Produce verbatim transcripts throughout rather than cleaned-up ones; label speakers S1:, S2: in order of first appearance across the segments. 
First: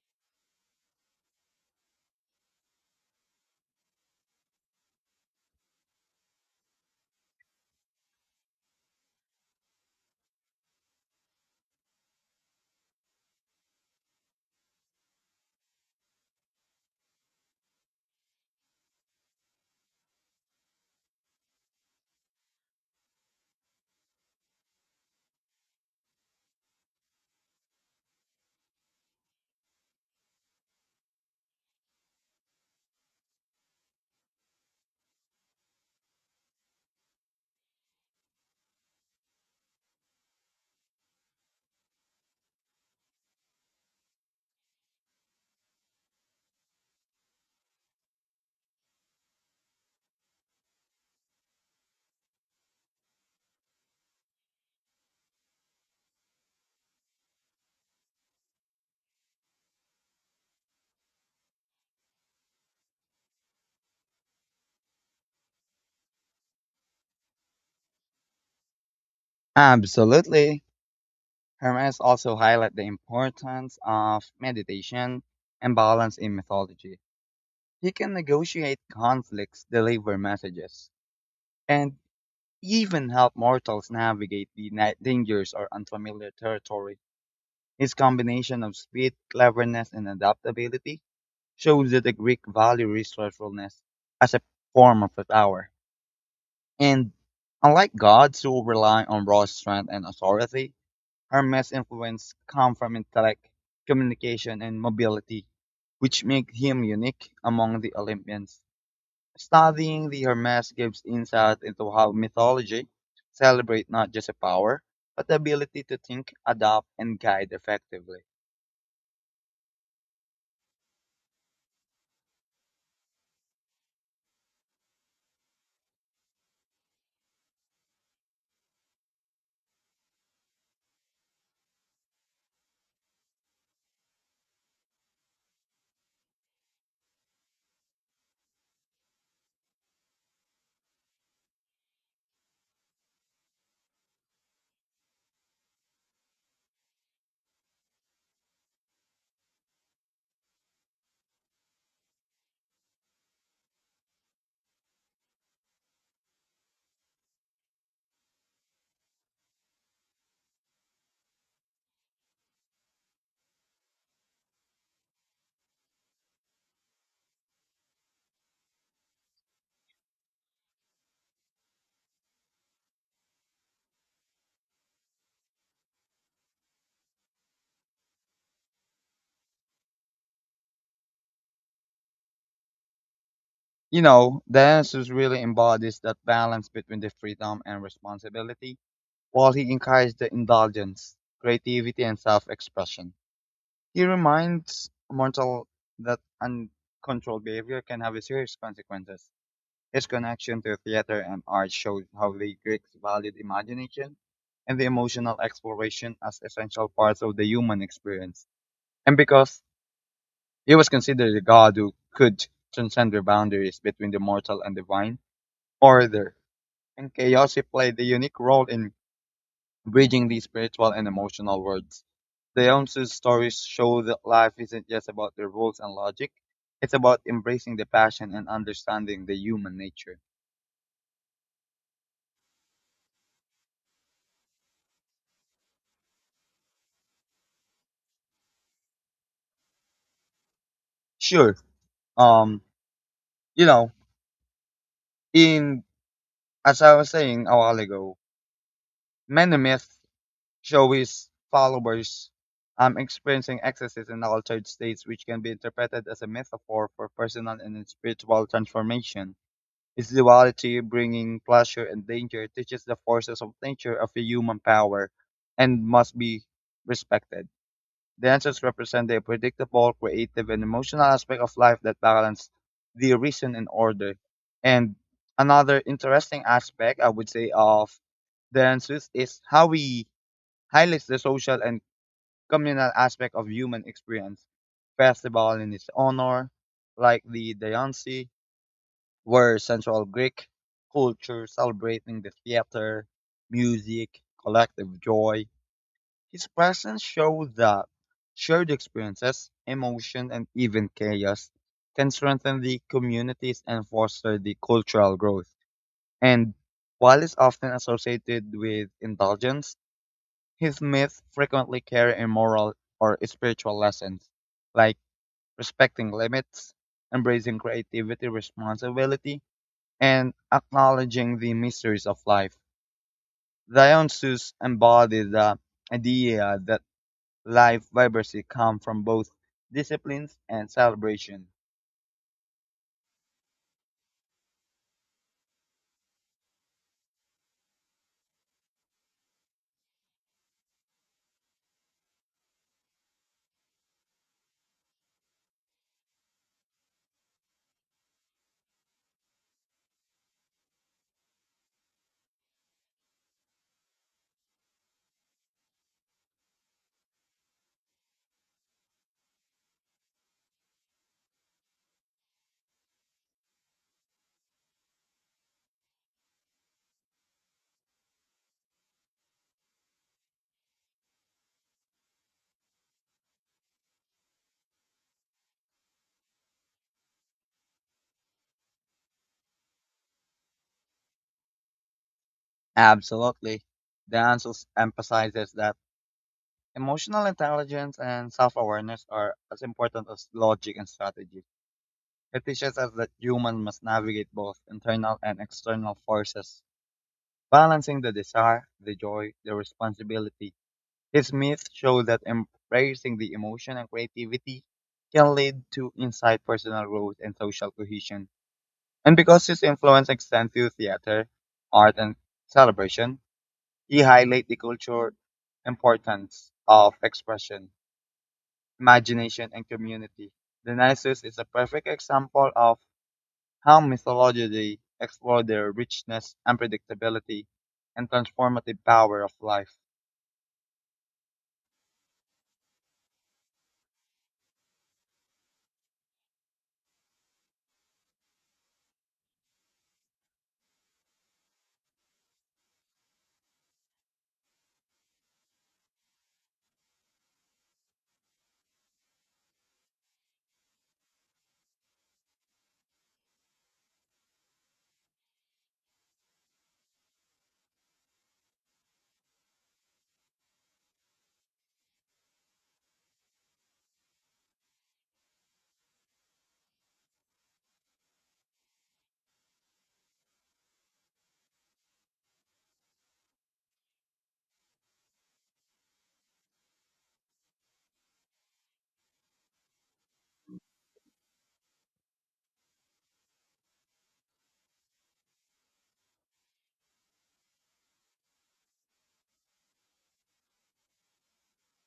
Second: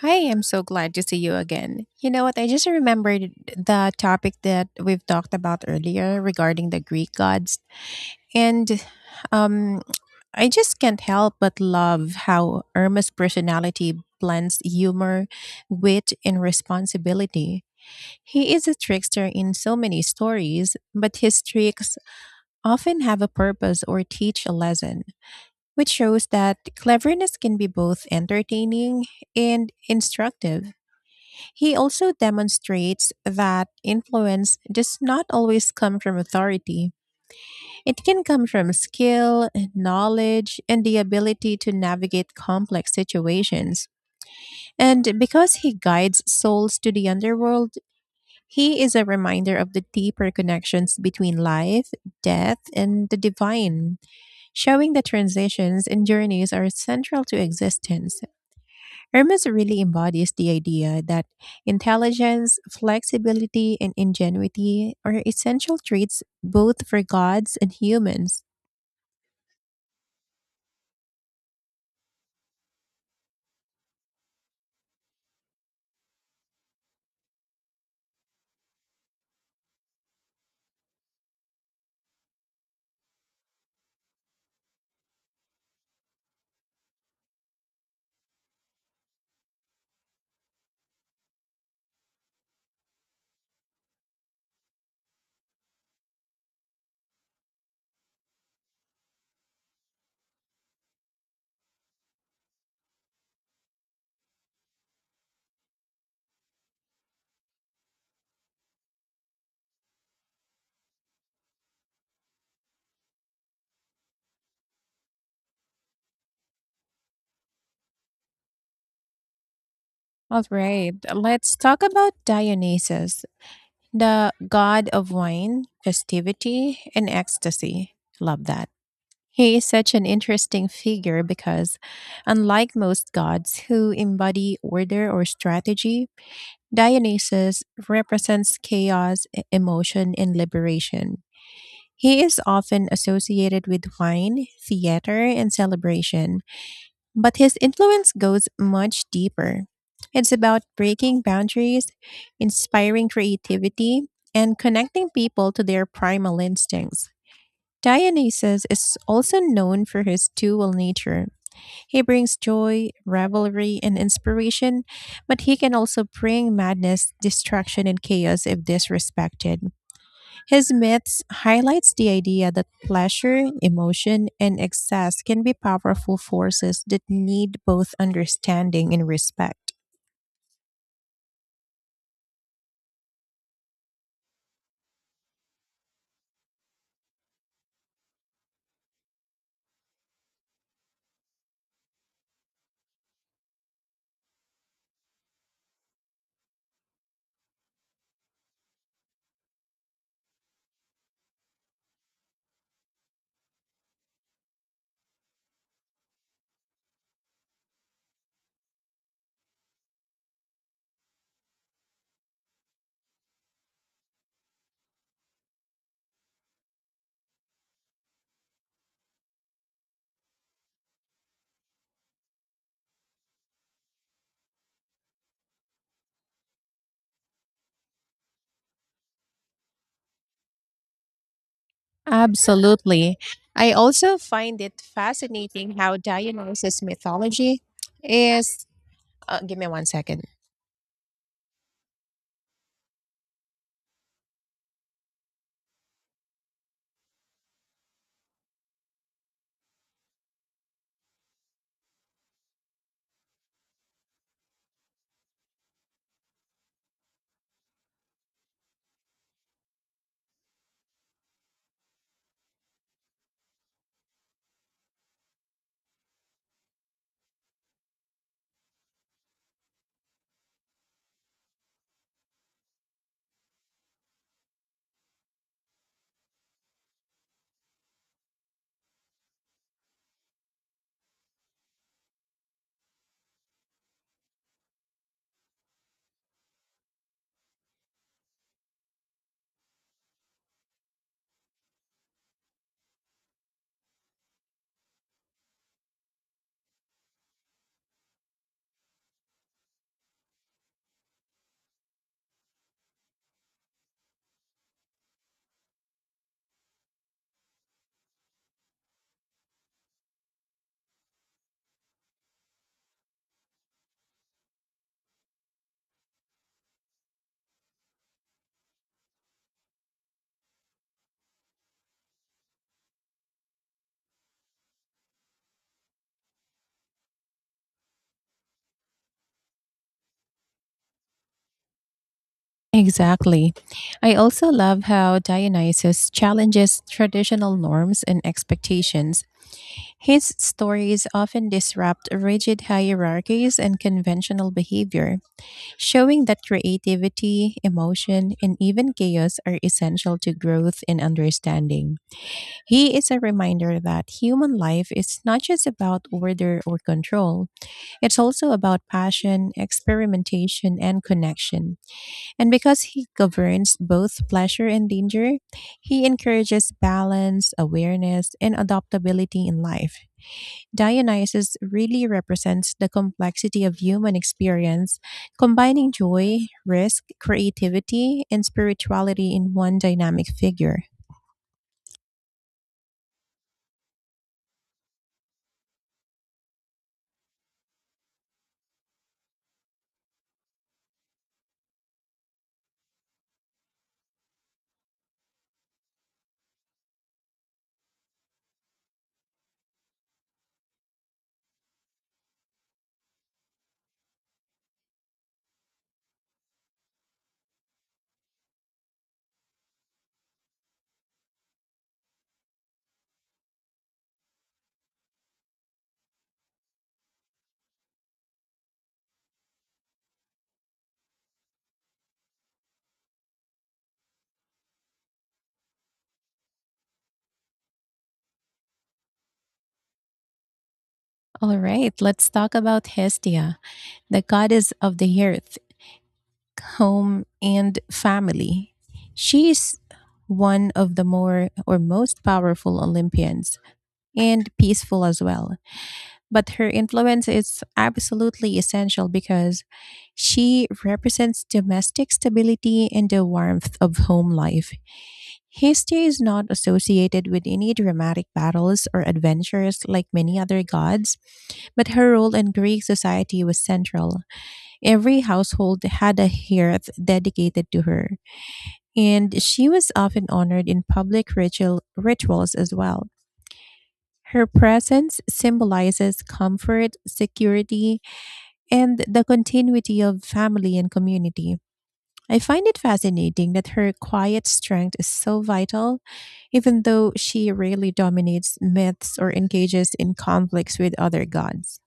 S1: Hi, I'm so glad to see you again. You know what? I just remembered the topic that we've talked about earlier regarding the Greek gods. And um, I just can't help but love how Irma's personality blends humor, wit, and responsibility. He is a trickster in so many stories, but his tricks often have a purpose or teach a lesson, which shows that cleverness can be both entertaining and instructive. He also demonstrates that influence does not always come from authority. It can come from skill, knowledge, and the ability to navigate complex situations. And because he guides souls to the underworld, he is a reminder of the deeper connections between life, death, and the divine, showing that transitions and journeys are central to existence. Hermes really embodies the idea that intelligence, flexibility, and ingenuity are essential traits both for gods and humans.
S2: Absolutely. Hermes also highlight the importance of meditation and balance in mythology. He can negotiate conflicts, deliver messages, and even help mortals navigate the ni- dangers or unfamiliar territory. His combination of speed, cleverness, and adaptability shows that the Greek value resourcefulness as a form of power. And unlike gods who rely on raw strength and authority, Hermes' influence comes from intellect, communication, and mobility, which make him unique among the Olympians. Studying the Hermes gives insight into how mythology celebrates not just a power, but the ability to think, adapt, and guide effectively.
S1: All right, let's talk about Dionysus, the god of wine, festivity, and ecstasy. Love that. He is such an interesting figure because, unlike most gods who embody order or strategy, Dionysus represents chaos, e- emotion, and liberation. He is often associated with wine, theater, and celebration, but his influence goes much deeper. It's about breaking boundaries, inspiring creativity, and connecting people to their primal instincts. Dionysus is also known for his dual nature. He brings joy, revelry, and inspiration, but he can also bring madness, destruction, and chaos if disrespected. His myths highlights the idea that pleasure, emotion, and excess can be powerful forces that need both understanding and respect.
S2: You know, Dionysus really embodies that balance between the freedom and responsibility, while he encourages the indulgence, creativity, and self-expression. He reminds Mortal that uncontrolled behavior can have serious consequences. His connection to theater and art shows how the Greeks valued imagination and the emotional exploration as essential parts of the human experience. And because he was considered a god who could transcend the boundaries between the mortal and divine, order and chaos, he played a unique role in bridging these spiritual and emotional worlds. The Eonsus stories show that life isn't just about the rules and logic. It's about embracing the passion and understanding the human nature.
S1: Absolutely. I also find it fascinating how Dionysus mythology is. Uh, give me one second.
S2: Sure. Um, you know, in as I was saying a while ago, many myths show his followers um experiencing excesses and altered states which can be interpreted as a metaphor for personal and spiritual transformation. Its duality, bringing pleasure and danger, teaches the forces of nature of the human power and must be respected. The represent the predictable, creative, and emotional aspect of life that balance the reason and order. And another interesting aspect, I would say, of dances is how we highlights the social and communal aspect of human experience. Festival in its honor, like the Dayansi, were central Greek culture, celebrating the theater, music, collective joy. His presence showed that shared experiences, emotion, and even chaos can strengthen the communities and foster the cultural growth. And while is often associated with indulgence, his myths frequently carry a moral or spiritual lessons, like respecting limits, embracing creativity, responsibility, and acknowledging the mysteries of life. Dionysus embodied the idea that life vibrancy comes from both disciplines and celebration.
S1: Exactly. I also love how Dionysus challenges traditional norms and expectations. His stories often disrupt rigid hierarchies and conventional behavior, showing that creativity, emotion, and even chaos are essential to growth and understanding. He is a reminder that human life is not just about order or control, it's also about passion, experimentation, and connection. And because he governs both pleasure and danger, he encourages balance, awareness, and adaptability in life. Dionysus really represents the complexity of human experience, combining joy, risk, creativity, and spirituality in one dynamic figure.
S2: Absolutely. Dionysus emphasizes that emotional intelligence and self awareness are as important as logic and strategy. It teaches us that humans must navigate both internal and external forces, balancing the desire, the joy, the responsibility, his myths show that embracing the emotion and creativity can lead to insight, personal growth, and social cohesion. And because his influence extends to theater, art, and celebration, he highlights the cultural importance of expression, imagination, and community. The Dionysus is a perfect example of how mythology explores the richness, unpredictability, and transformative power of life.
S1: All right, let's talk about Hestia, the goddess of the earth, home, and family. She is one of the more or most powerful Olympians and peaceful as well. But her influence is absolutely essential because she represents domestic stability and the warmth of home life. Hestia is not associated with any dramatic battles or adventures like many other gods, but her role in Greek society was central. Every household had a hearth dedicated to her, and she was often honored in public ritual, rituals as well. Her presence symbolizes comfort, security, and the continuity of family and community. I find it fascinating that her quiet strength is so vital, even though she rarely dominates myths or engages in conflicts with other gods.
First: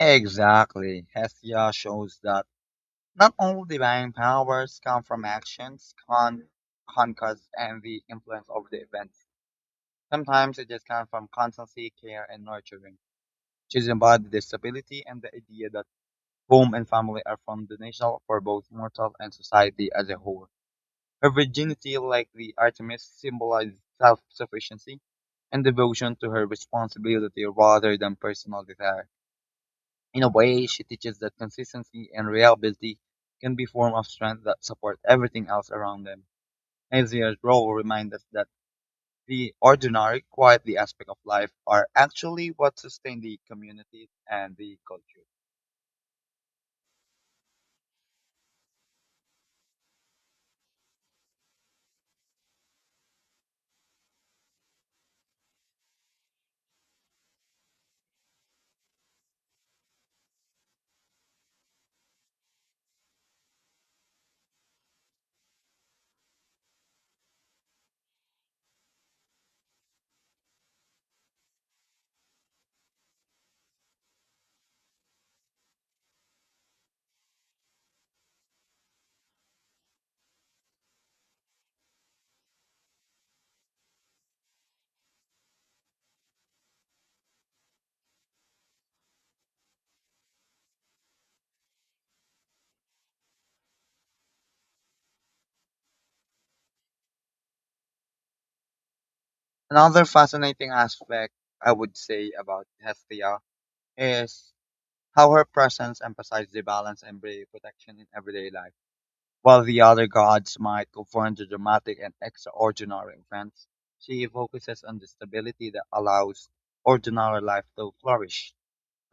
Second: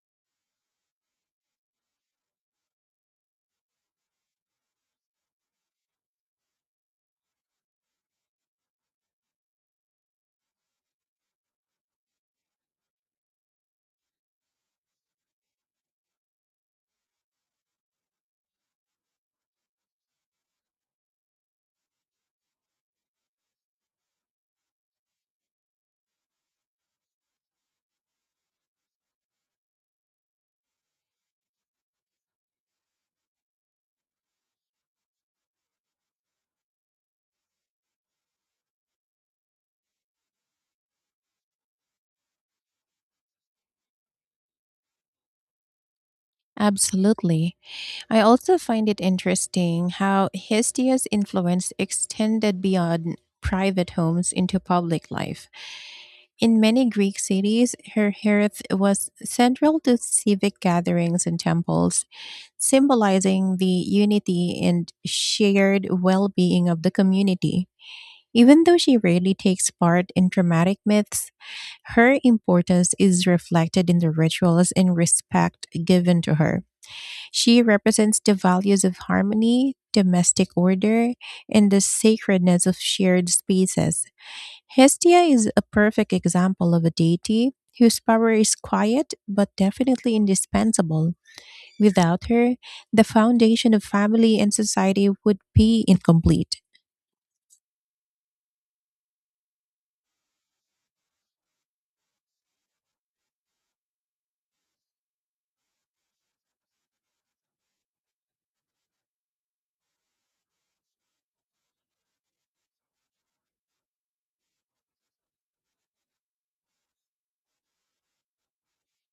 S2: Exactly. Hestia shows that not all divine powers come from actions, con conquest, and the influence of the event. Sometimes it just comes from constancy, care, and nurturing. She's embodied the stability and the idea that home and family are foundational for both mortal and society as a whole. Her virginity, like the Artemis, symbolizes self-sufficiency and devotion to her responsibility rather than personal desire. In a way, she teaches that consistency and reliability can be form of strength that support everything else around them. Nazia's role reminds us that the ordinary, quietly aspect of life are actually what sustain the community and the culture.
S1: Absolutely. I also find it interesting how Hestia's influence extended beyond private homes into public life. In many Greek cities, her hearth was central to civic gatherings and temples, symbolizing the unity and shared well being of the community. Even though she rarely takes part in dramatic myths, her importance is reflected in the rituals and respect given to her. She represents the values of harmony, domestic order, and the sacredness of shared spaces. Hestia is a perfect example of a deity whose power is quiet but definitely indispensable. Without her, the foundation of family and society would be incomplete.
S2: Another fascinating aspect I would say about Hestia is how her presence emphasizes the balance and brave protection in everyday life. While the other gods might confront the dramatic and extraordinary events, she focuses on the stability that allows ordinary life to flourish.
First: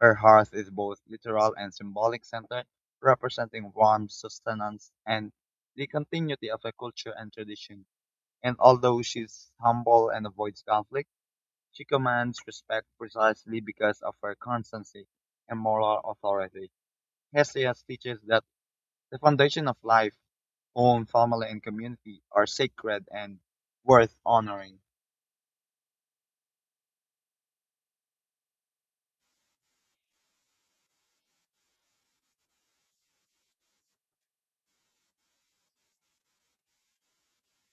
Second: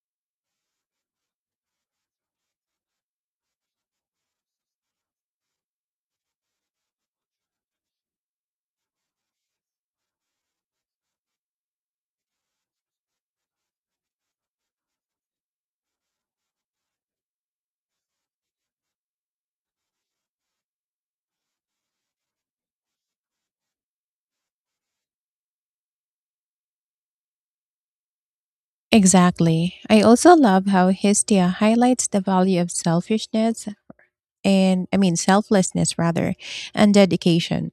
S2: Her hearth is both literal and symbolic center, representing warmth, sustenance, and the continuity of a culture and tradition. And although she's humble and avoids conflict, she commands respect precisely because of her constancy and moral authority. Hesiod teaches that the foundation of life own family and community are sacred and worth honoring.
S1: Exactly. I also love how Hestia highlights the value of selfishness and, I mean, selflessness rather, and dedication.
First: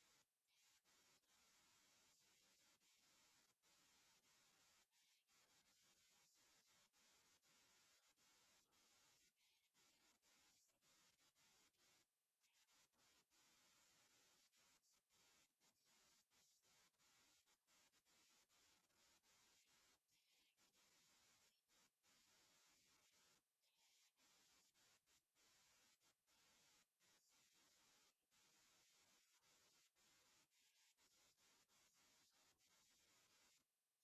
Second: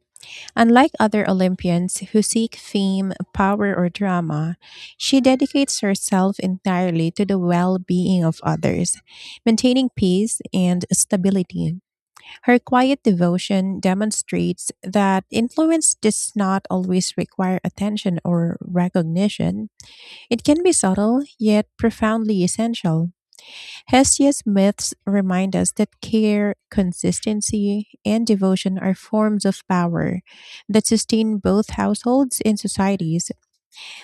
S1: Unlike other Olympians who seek fame, power, or drama, she dedicates herself entirely to the well being of others, maintaining peace and stability. Her quiet devotion demonstrates that influence does not always require attention or recognition. It can be subtle, yet profoundly essential. Hesiod's myths remind us that care, consistency, and devotion are forms of power that sustain both households and societies.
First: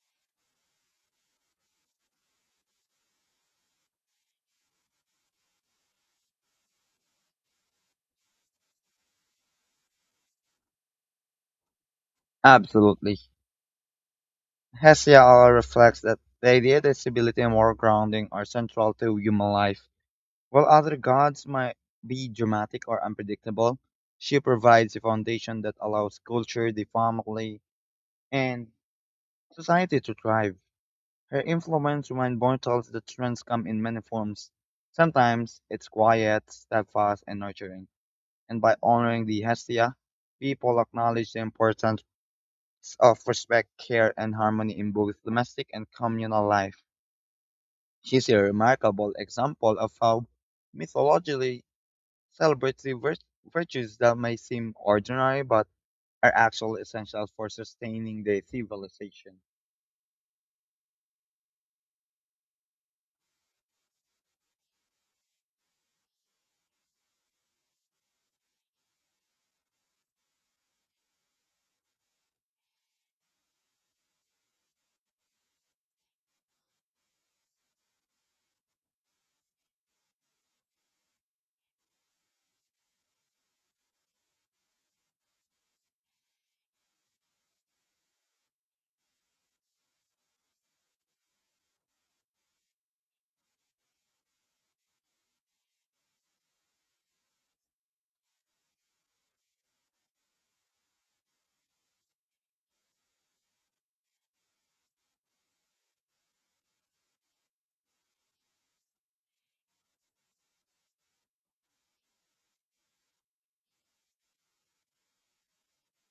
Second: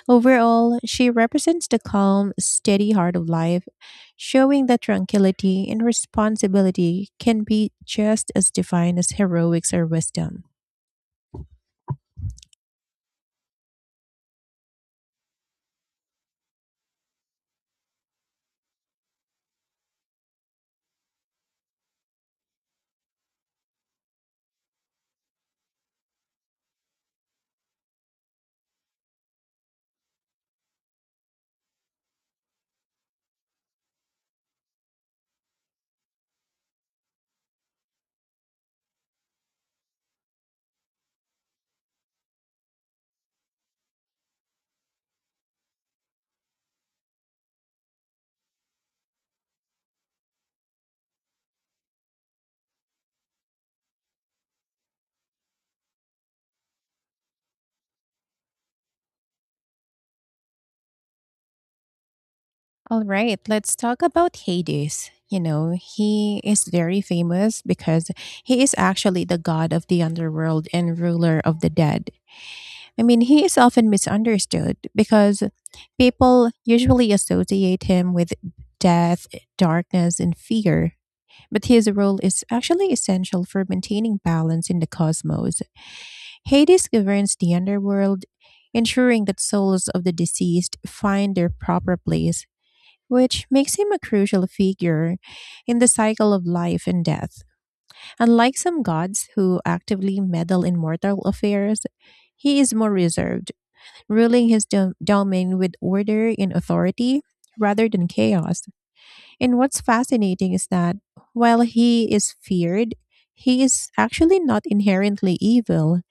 S1: Overall, she represents the calm, steady heart of life, showing that tranquility and responsibility can be just as defined as heroics or wisdom.
S2: Absolutely. Hesiod reflects that the idea that stability and moral grounding are central to human life. While other gods might be dramatic or unpredictable, she provides a foundation that allows culture, the family, and society to thrive. Her influence reminds mortals that strengths come in many forms. Sometimes it's quiet, steadfast, and nurturing. And by honoring the Hestia, people acknowledge the importance of respect, care, and harmony in both domestic and communal life. She's a remarkable example of how mythology celebrates the vir- virtues that may seem ordinary but are actually essential for sustaining the civilization.
S1: All right, let's talk about Hades. You know, he is very famous because he is actually the god of the underworld and ruler of the dead. I mean, he is often misunderstood because people usually associate him with death, darkness, and fear. But his role is actually essential for maintaining balance in the cosmos. Hades governs the underworld, ensuring that souls of the deceased find their proper place, which makes him a crucial figure in the cycle of life and death. Unlike some gods who actively meddle in mortal affairs, he is more reserved, ruling his dom- domain with order and authority rather than chaos. And what's fascinating is that while he is feared, he is actually not inherently evil.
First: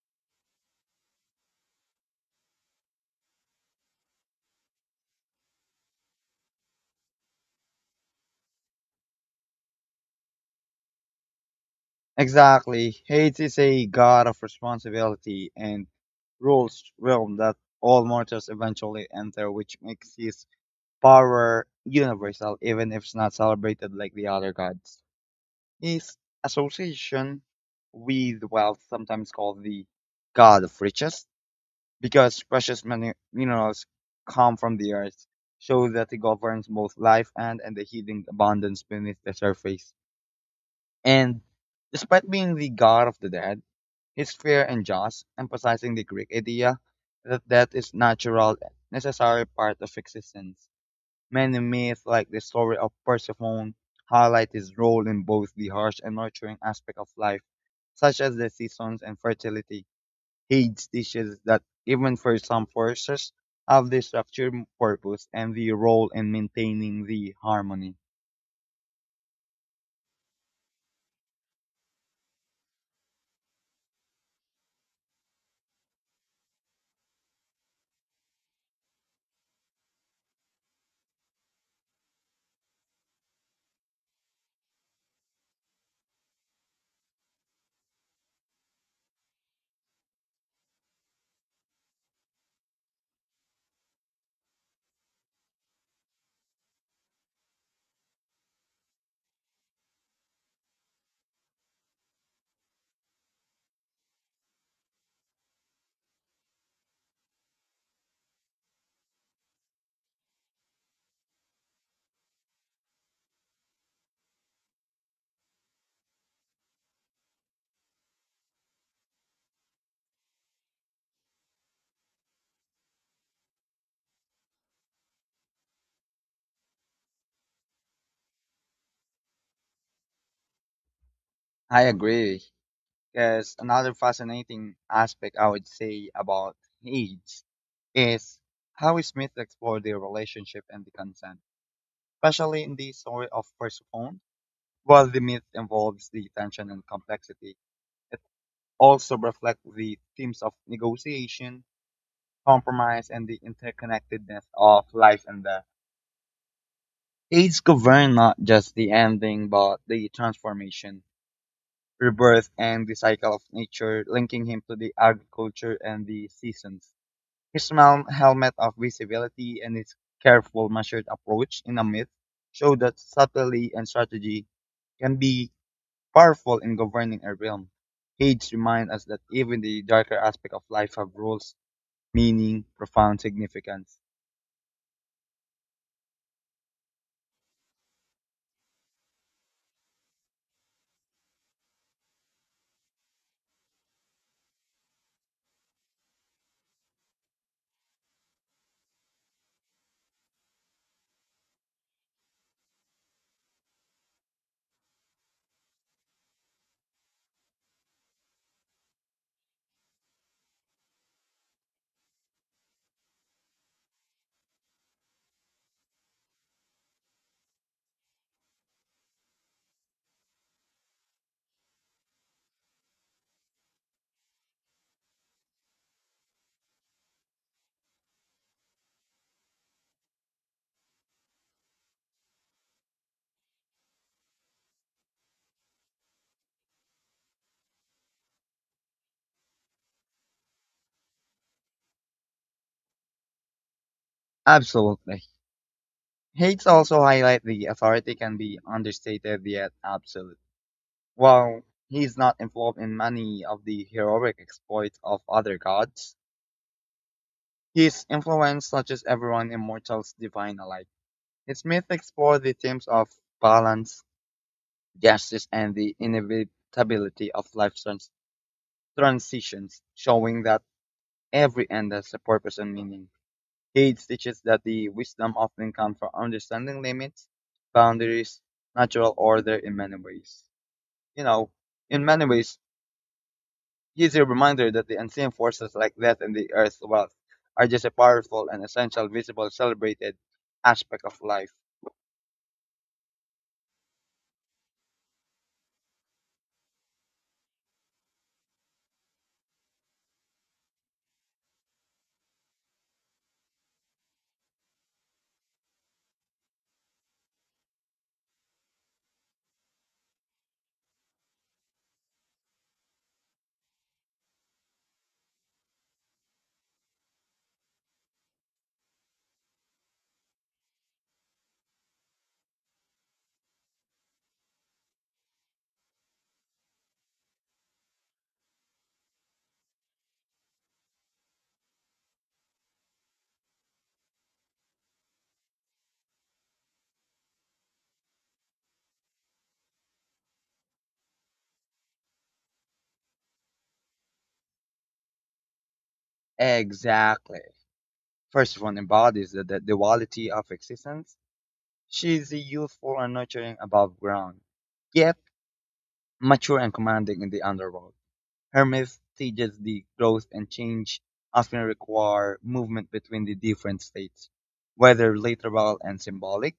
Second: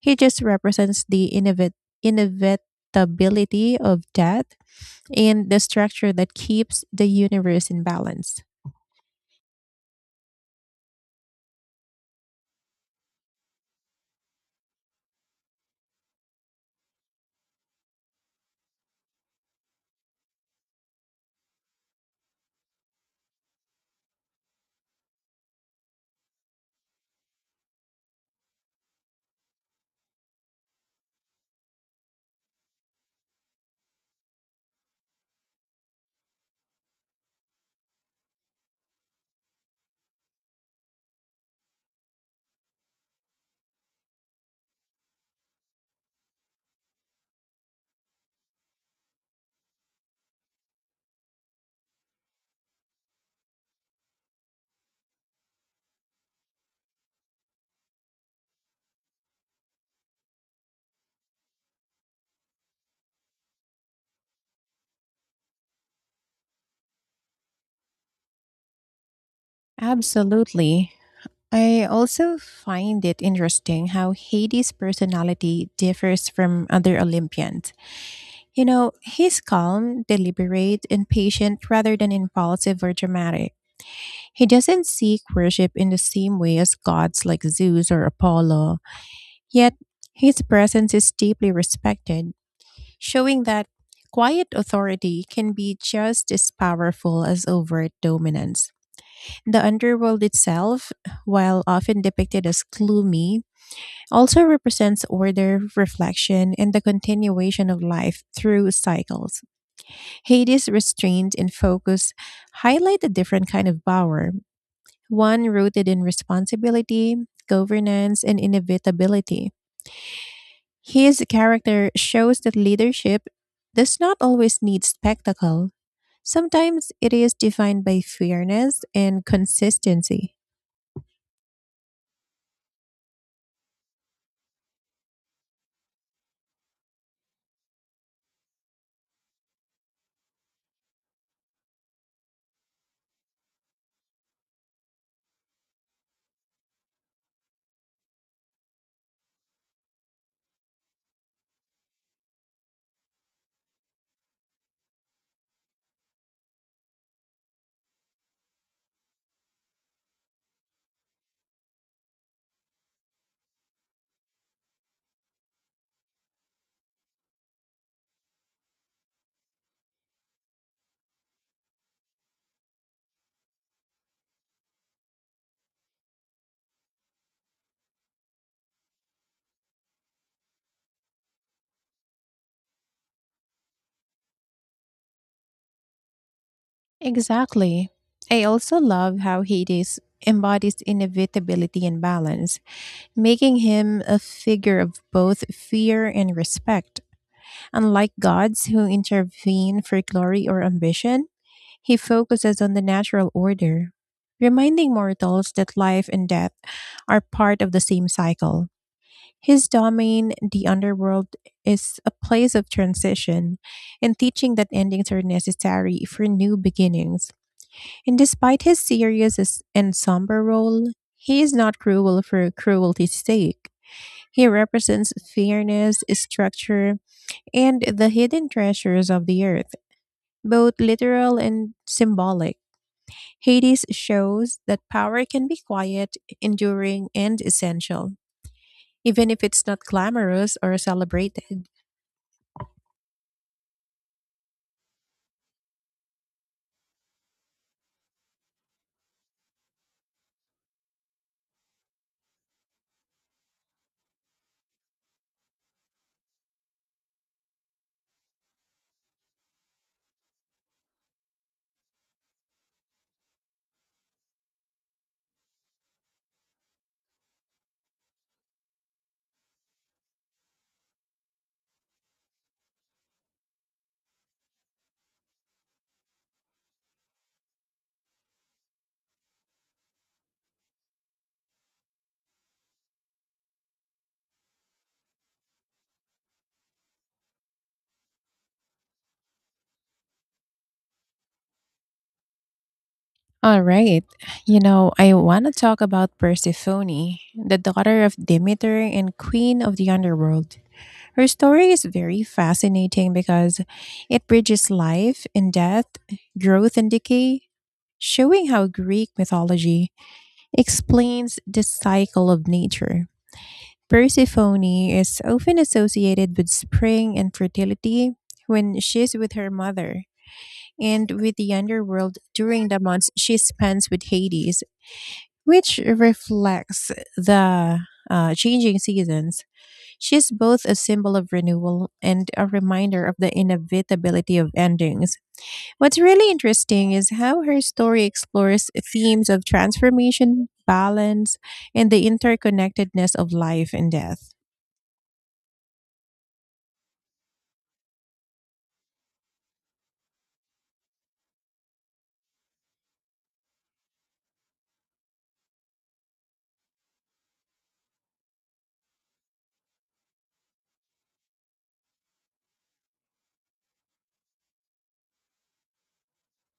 S1: He just represents the innovat- inevitability of death and the structure that keeps the universe in balance.
S2: Exactly. Hades is a god of responsibility and rules realm that all mortals eventually enter, which makes his power universal even if it's not celebrated like the other gods. His association with wealth, sometimes called the god of riches, because precious minu- minerals come from the earth, show that he governs both life and, and the hidden abundance beneath the surface. And despite being the god of the dead, he's fair and just, emphasizing the Greek idea that death is natural, necessary part of existence. Many myths, like the story of Persephone, highlight his role in both the harsh and nurturing aspect of life, such as the seasons and fertility. Hades teaches that even for some forces have their structured purpose and the role in maintaining the harmony.
S1: Absolutely. I also find it interesting how Hades' personality differs from other Olympians. You know, he's calm, deliberate, and patient rather than impulsive or dramatic. He doesn't seek worship in the same way as gods like Zeus or Apollo, yet his presence is deeply respected, showing that quiet authority can be just as powerful as overt dominance. The underworld itself, while often depicted as gloomy, also represents order, reflection, and the continuation of life through cycles. Hades restraint and focus highlight a different kind of power, one rooted in responsibility, governance, and inevitability. His character shows that leadership does not always need spectacle. Sometimes it is defined by fairness and consistency.
S2: I agree. Because another fascinating aspect I would say about Hades is how Smith explored their relationship and the consent, especially in the story of Persephone. While the myth involves the tension and complexity, it also reflects the themes of negotiation, compromise, and the interconnectedness of life and death. Aids govern not just the ending, but the transformation, rebirth, and the cycle of nature, linking him to the agriculture and the seasons. His mel- helmet of visibility and his careful, measured approach in a myth show that subtlety and strategy can be powerful in governing a realm. Hades reminds us that even the darker aspects of life have rules, meaning, profound significance.
S1: Exactly. I also love how Hades embodies inevitability and balance, making him a figure of both fear and respect. Unlike gods who intervene for glory or ambition, he focuses on the natural order, reminding mortals that life and death are part of the same cycle. His domain, the underworld, is a place of transition and teaching that endings are necessary for new beginnings. And despite his serious as- and somber role, he is not cruel for cruelty's sake. He represents fairness, structure, and the hidden treasures of the earth, both literal and symbolic. Hades shows that power can be quiet, enduring, and essential, even if it's not glamorous or celebrated.
S2: Absolutely. Hades also highlight the authority can be understated yet absolute. While he is not involved in many of the heroic exploits of other gods, his influence touches everyone immortals divine alike. His myth explores the themes of balance, justice, and the inevitability of life's trans- transitions, showing that every end has a purpose and meaning. Hades teaches that the wisdom often comes from understanding limits, boundaries, natural order in many ways. You know, in many ways, he is a reminder that the unseen forces like death and the earth's wealth are just a powerful and essential visible celebrated aspect of life.
S1: All right. You know, I want to talk about Persephone, the daughter of Demeter and queen of the underworld. Her story is very fascinating because it bridges life and death, growth and decay, showing how Greek mythology explains the cycle of nature. Persephone is often associated with spring and fertility when she's with her mother, and with the underworld during the months she spends with Hades, which reflects the uh, changing seasons. She's both a symbol of renewal and a reminder of the inevitability of endings. What's really interesting is how her story explores themes of transformation, balance, and the interconnectedness of life and death.
S2: Exactly. First one embodies the, the duality of existence. She is the youthful and nurturing above ground, yet mature and commanding in the underworld. Hermes stages the growth and change often require movement between the different states. Whether literal and symbolic,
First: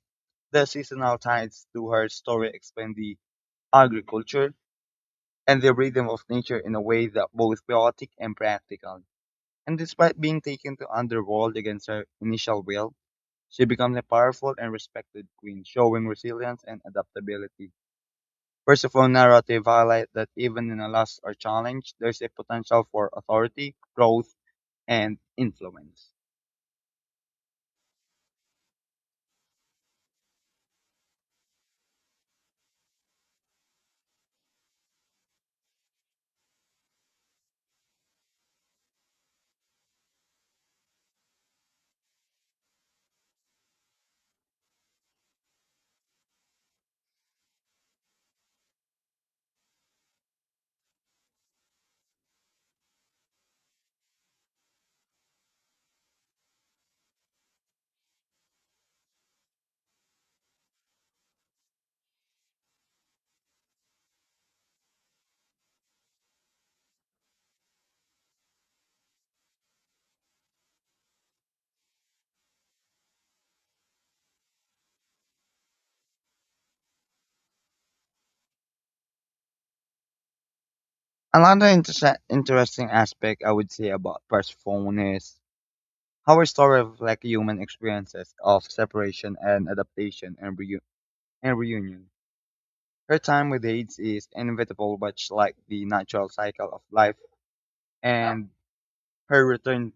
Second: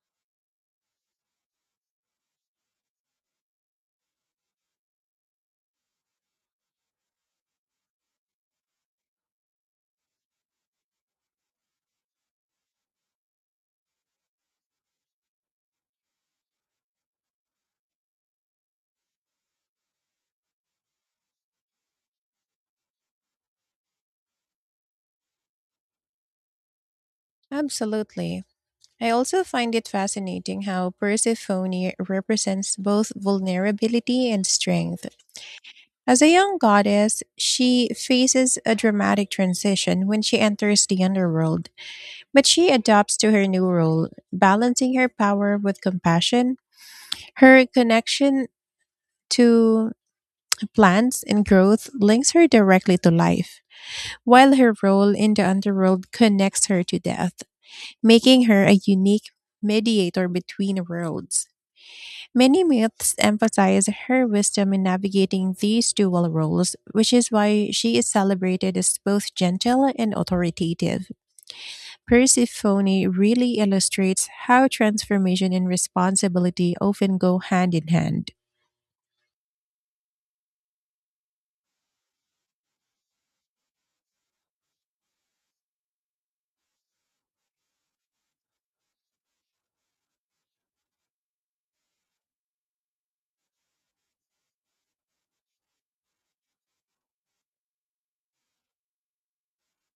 S2: the seasonal ties to her story explain the agriculture and the rhythm of nature in a way that both poetic and practical. And despite being taken to underworld against her initial will, she becomes a powerful and respected queen, showing resilience and adaptability. Merciful narrative highlight that even in a loss or challenge, there's a potential for authority, growth, and influence.
S1: Absolutely. I also find it fascinating how Persephone represents both vulnerability and strength. As a young goddess, she faces a dramatic transition when she enters the underworld. But she adapts to her new role, balancing her power with compassion. Her connection to plants and growth links her directly to life, while her role in the underworld connects her to death, making her a unique mediator between worlds. Many myths emphasize her wisdom in navigating these dual roles, which is why she is celebrated as both gentle and authoritative. Persephone really illustrates how transformation and responsibility often go hand in hand.
S2: Another interse- interesting aspect I would say about Persephone is how her story reflects human experiences of separation and adaptation and, reu- and reunion. Her time with AIDS is inevitable, much like the natural cycle of life, and her return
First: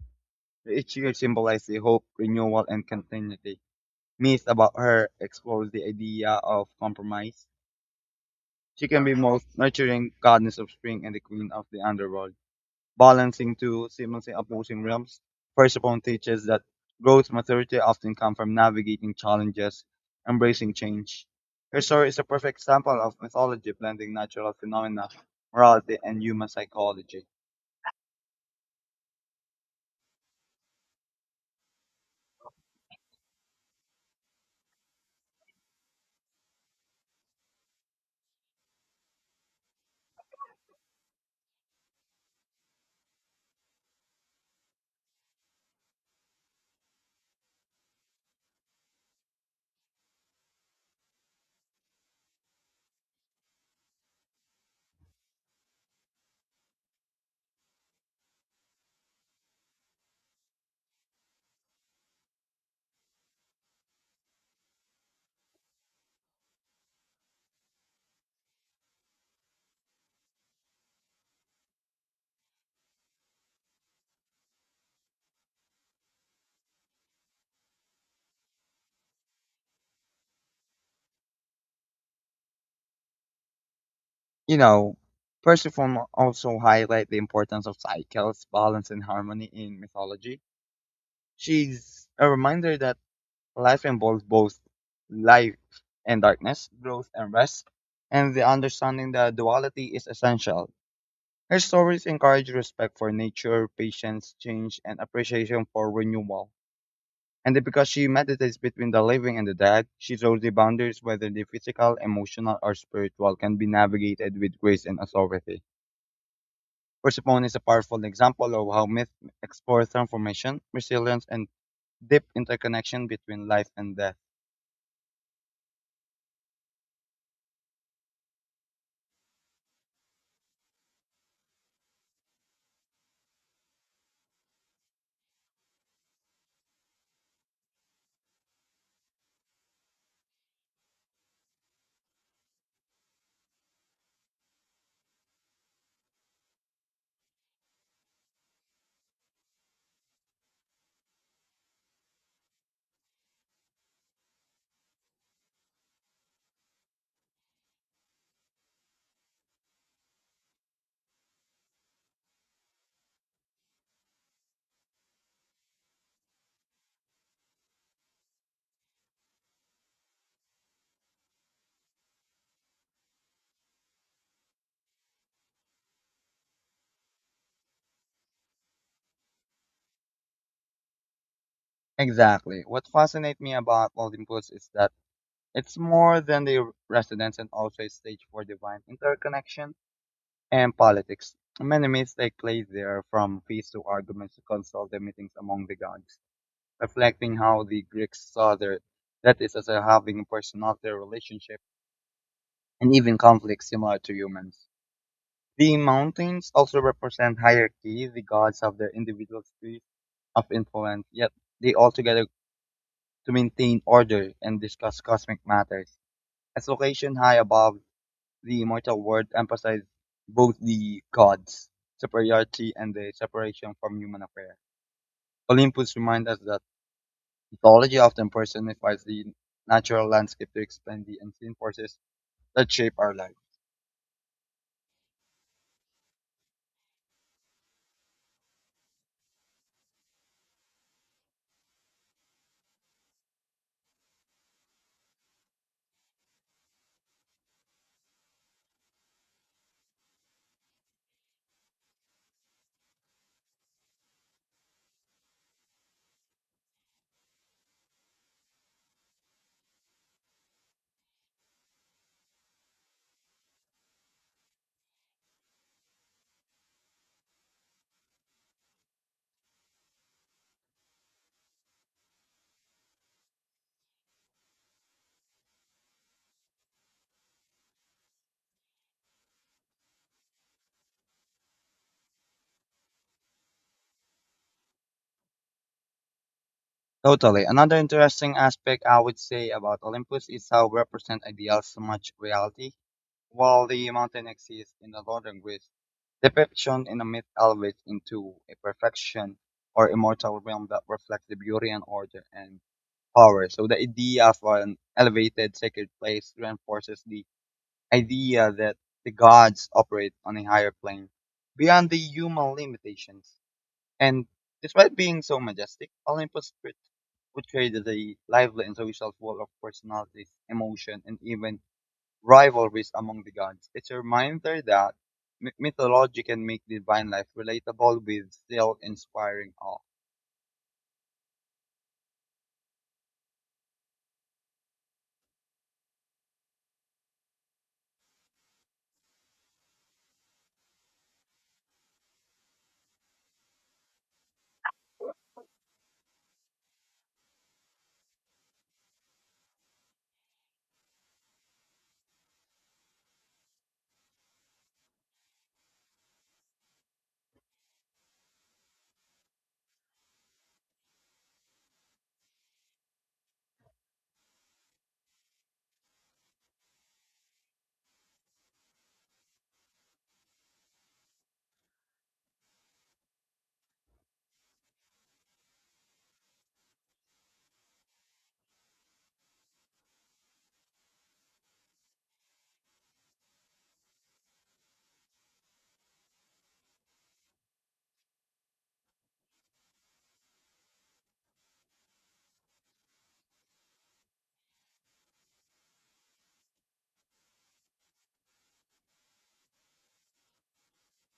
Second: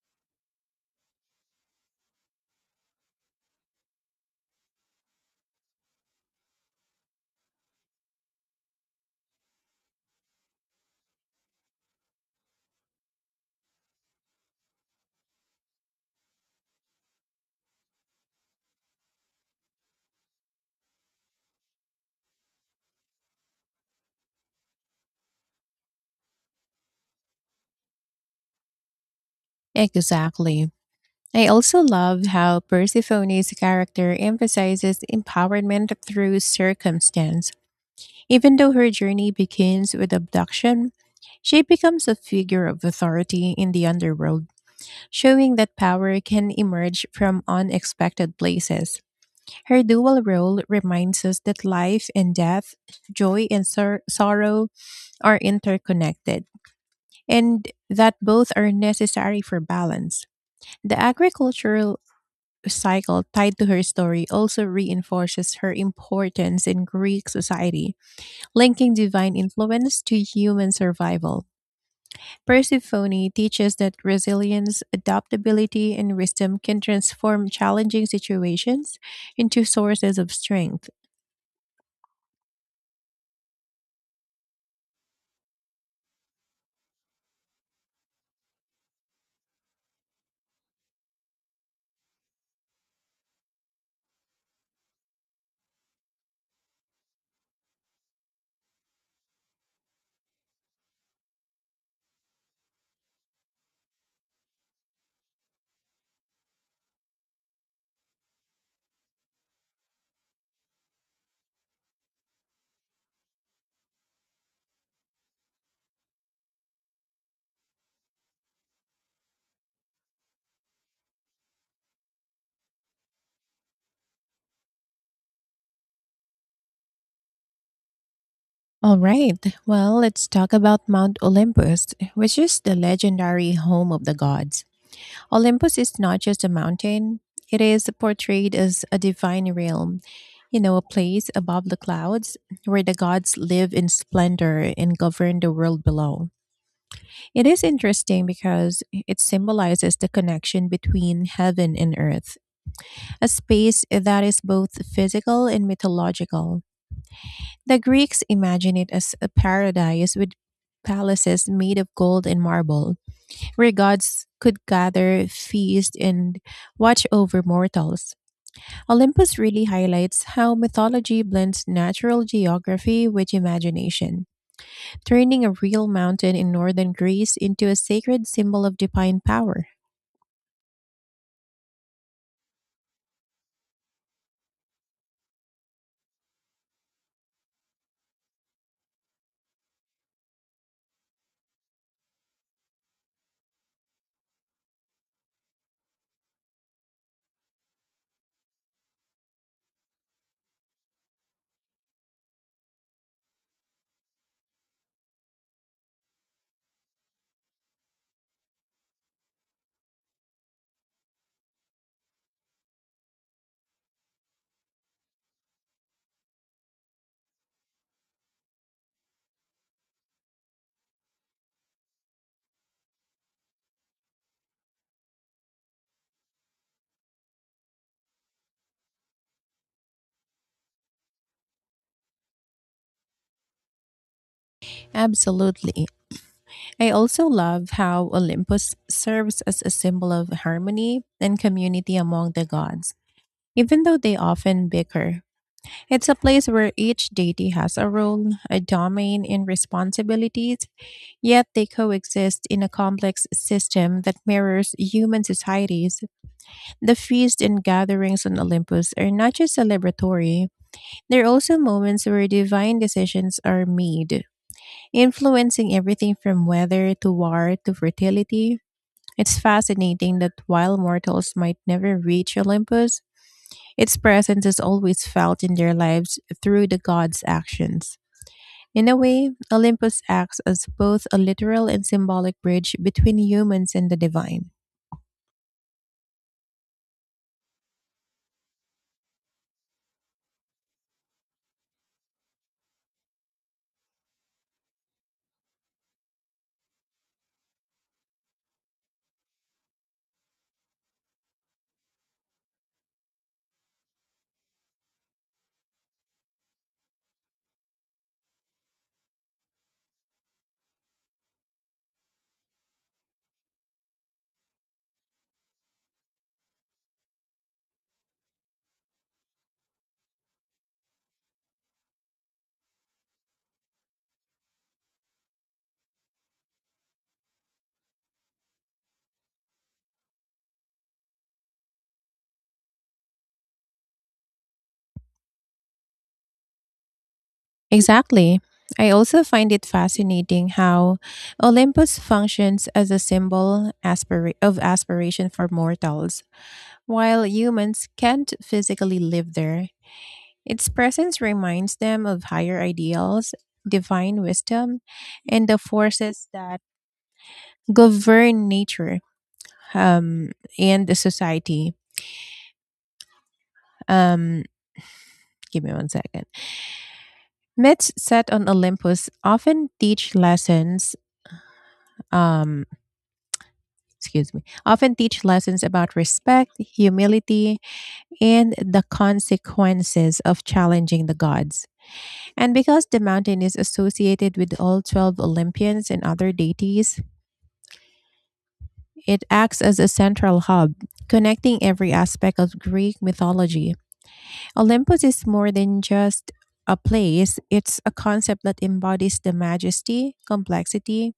S2: each year symbolizes the hope, renewal, and continuity. Myths about her explores the idea of compromise. She can be both nurturing goddess of spring and the queen of the underworld, balancing two seemingly opposing realms. Persephone teaches that growth and maturity often come from navigating challenges, embracing change. Her story is a perfect example of mythology blending natural phenomena, morality, and human psychology.
S1: Exactly. I also love how Persephone's character emphasizes empowerment through circumstance. Even though her journey begins with abduction, she becomes a figure of authority in the underworld, showing that power can emerge from unexpected places. Her dual role reminds us that life and death, joy and sor- sorrow, are interconnected and that both are necessary for balance. The agricultural cycle tied to her story also reinforces her importance in Greek society, linking divine influence to human survival. Persephone teaches that resilience, adaptability, and wisdom can transform challenging situations into sources of strength.
S2: You know, Persephone also highlights the importance of cycles, balance, and harmony in mythology. She's a reminder that life involves both life and darkness, growth and rest, and the understanding that duality is essential. Her stories encourage respect for nature, patience, change, and appreciation for renewal. And because she meditates between the living and the dead, she shows the boundaries, whether the physical, emotional, or spiritual, can be navigated with grace and authority. Persephone is a powerful example of how myth explores transformation, resilience, and deep interconnection between life and death.
S1: All right, well, let's talk about Mount Olympus, which is the legendary home of the gods. Olympus is not just a mountain, it is portrayed as a divine realm, you know, a place above the clouds where the gods live in splendor and govern the world below. It is interesting because it symbolizes the connection between heaven and earth, a space that is both physical and mythological. The Greeks imagine it as a paradise with palaces made of gold and marble where gods could gather, feast, and watch over mortals. Olympus really highlights how mythology blends natural geography with imagination, turning a real mountain in northern Greece into a sacred symbol of divine power.
S2: Exactly. What fascinates me about Olympus is that it's more than the residence and also a stage for divine interconnection and politics. Many myths take place there, from feasts to arguments to consult the meetings among the gods, reflecting how the Greeks saw their, that is, as a having personality, relationship, and even conflict similar to humans. The mountains also represent hierarchy. The gods have their individual spheres of influence, yet they altogether to maintain order and discuss cosmic matters. As location high above the immortal world emphasized both the gods' superiority and the separation from human affairs. Olympus reminds us that mythology often personifies the natural landscape to explain the unseen forces that shape our life.
S1: Absolutely. I also love how Olympus serves as a symbol of harmony and community among the gods. Even though they often bicker, it's a place where each deity has a role, a domain, and responsibilities, yet they coexist in a complex system that mirrors human societies. The feasts and gatherings on Olympus are not just celebratory, they're also moments where divine decisions are made, influencing everything from weather to war to fertility. It's fascinating that while mortals might never reach Olympus, its presence is always felt in their lives through the god's actions. In a way, Olympus acts as both a literal and symbolic bridge between humans and the divine.
S2: Totally. Another interesting aspect I would say about Olympus is how it represents ideals so much reality. While the mountain exists in the Northern Greece, depiction in the myth elevates into a perfection or immortal realm that reflects the beauty and order and power. So the idea of an elevated sacred place reinforces the idea that the gods operate on a higher plane beyond the human limitations. And despite being so majestic, Olympus portrayed the lively and social full of personalities, emotion, and even rivalries among the gods. It's a reminder that my- mythology can make divine life relatable with still inspiring awe.
S1: Exactly. I also find it fascinating how Olympus functions as a symbol aspira- of aspiration for mortals. While humans can't physically live there, its presence reminds them of higher ideals, divine wisdom, and the forces that govern nature um, and the society. Um, Give me one second. Myths set on Olympus often teach lessons. Um, Excuse me. Often teach lessons about respect, humility, and the consequences of challenging the gods. And because the mountain is associated with all twelve Olympians and other deities, it acts as a central hub, connecting every aspect of Greek mythology. Olympus is more than just a place, it's a concept that embodies the majesty, complexity,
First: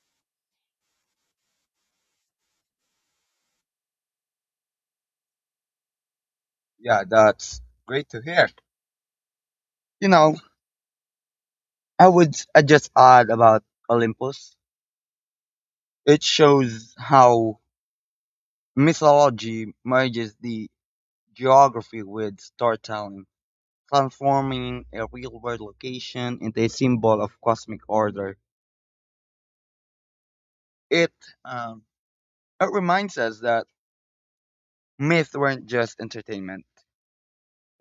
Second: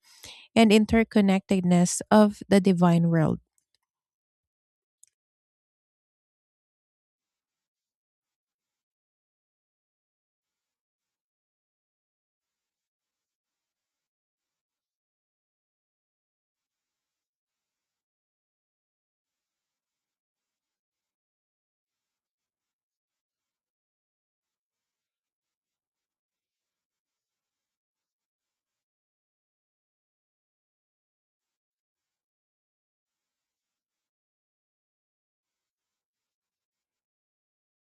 S1: and interconnectedness of the divine world.
S2: Yeah, that's great to hear. You know, I would I just add about Olympus. It shows how mythology merges the geography with storytelling, transforming a real-world location into a symbol of cosmic order. It um, it reminds us that myths weren't just entertainment;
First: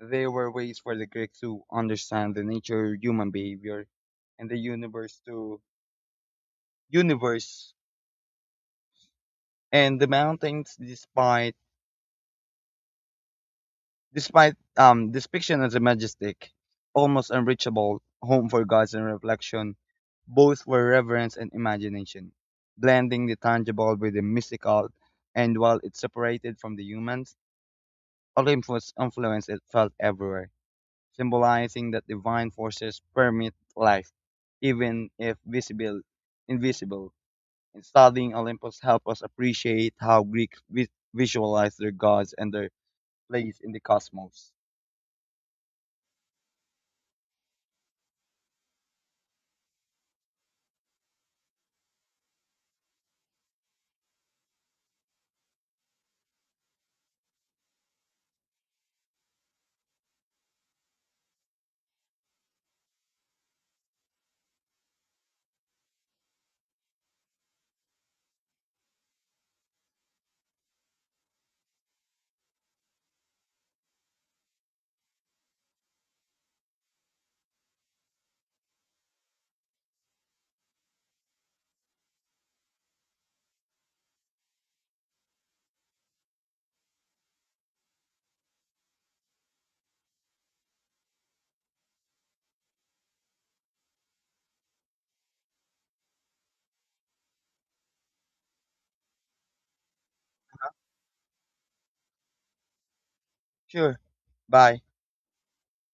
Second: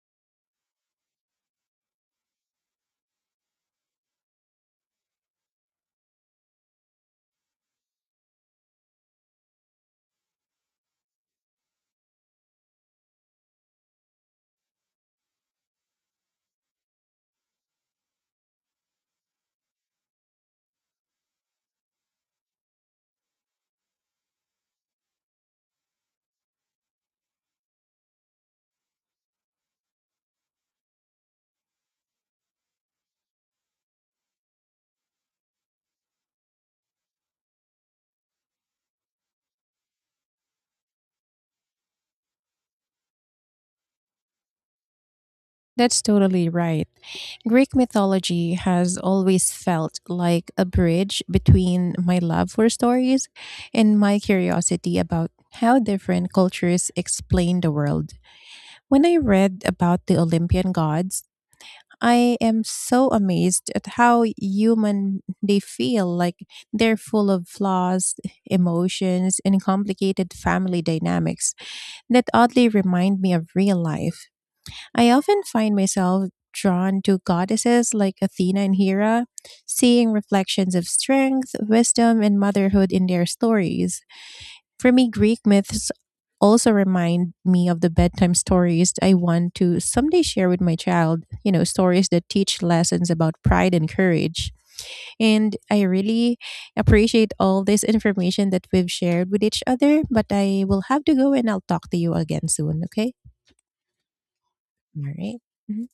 S2: they were ways for the Greeks to understand the nature of human behavior and the universe to universe and the mountains despite despite um depiction as a majestic, almost unreachable home for gods and reflection, both were reverence and imagination, blending the tangible with the mystical and while it separated from the humans, Olympus influence it felt everywhere symbolizing that divine forces permit life, even if visible, invisible. In studying Olympus help us appreciate how Greeks vi- visualize their gods and their place in the cosmos.
S1: That's totally right. Greek mythology has always felt like a bridge between my love for stories and my curiosity about how different cultures explain the world. When I read about the Olympian gods, I am so amazed at how human they feel. Like they're full of flaws, emotions, and complicated family dynamics that oddly remind me of real life. I often find myself drawn to goddesses like Athena and Hera, seeing reflections of strength, wisdom, and motherhood in their stories. For me, Greek myths also remind me of the bedtime stories I want to someday share with my child, you know, stories that teach lessons about pride and courage. And I really appreciate all this information that we've shared with each other, but I will have to go and I'll talk to you again soon, okay?
S2: Sure. Bye.
S1: All right. Mhm.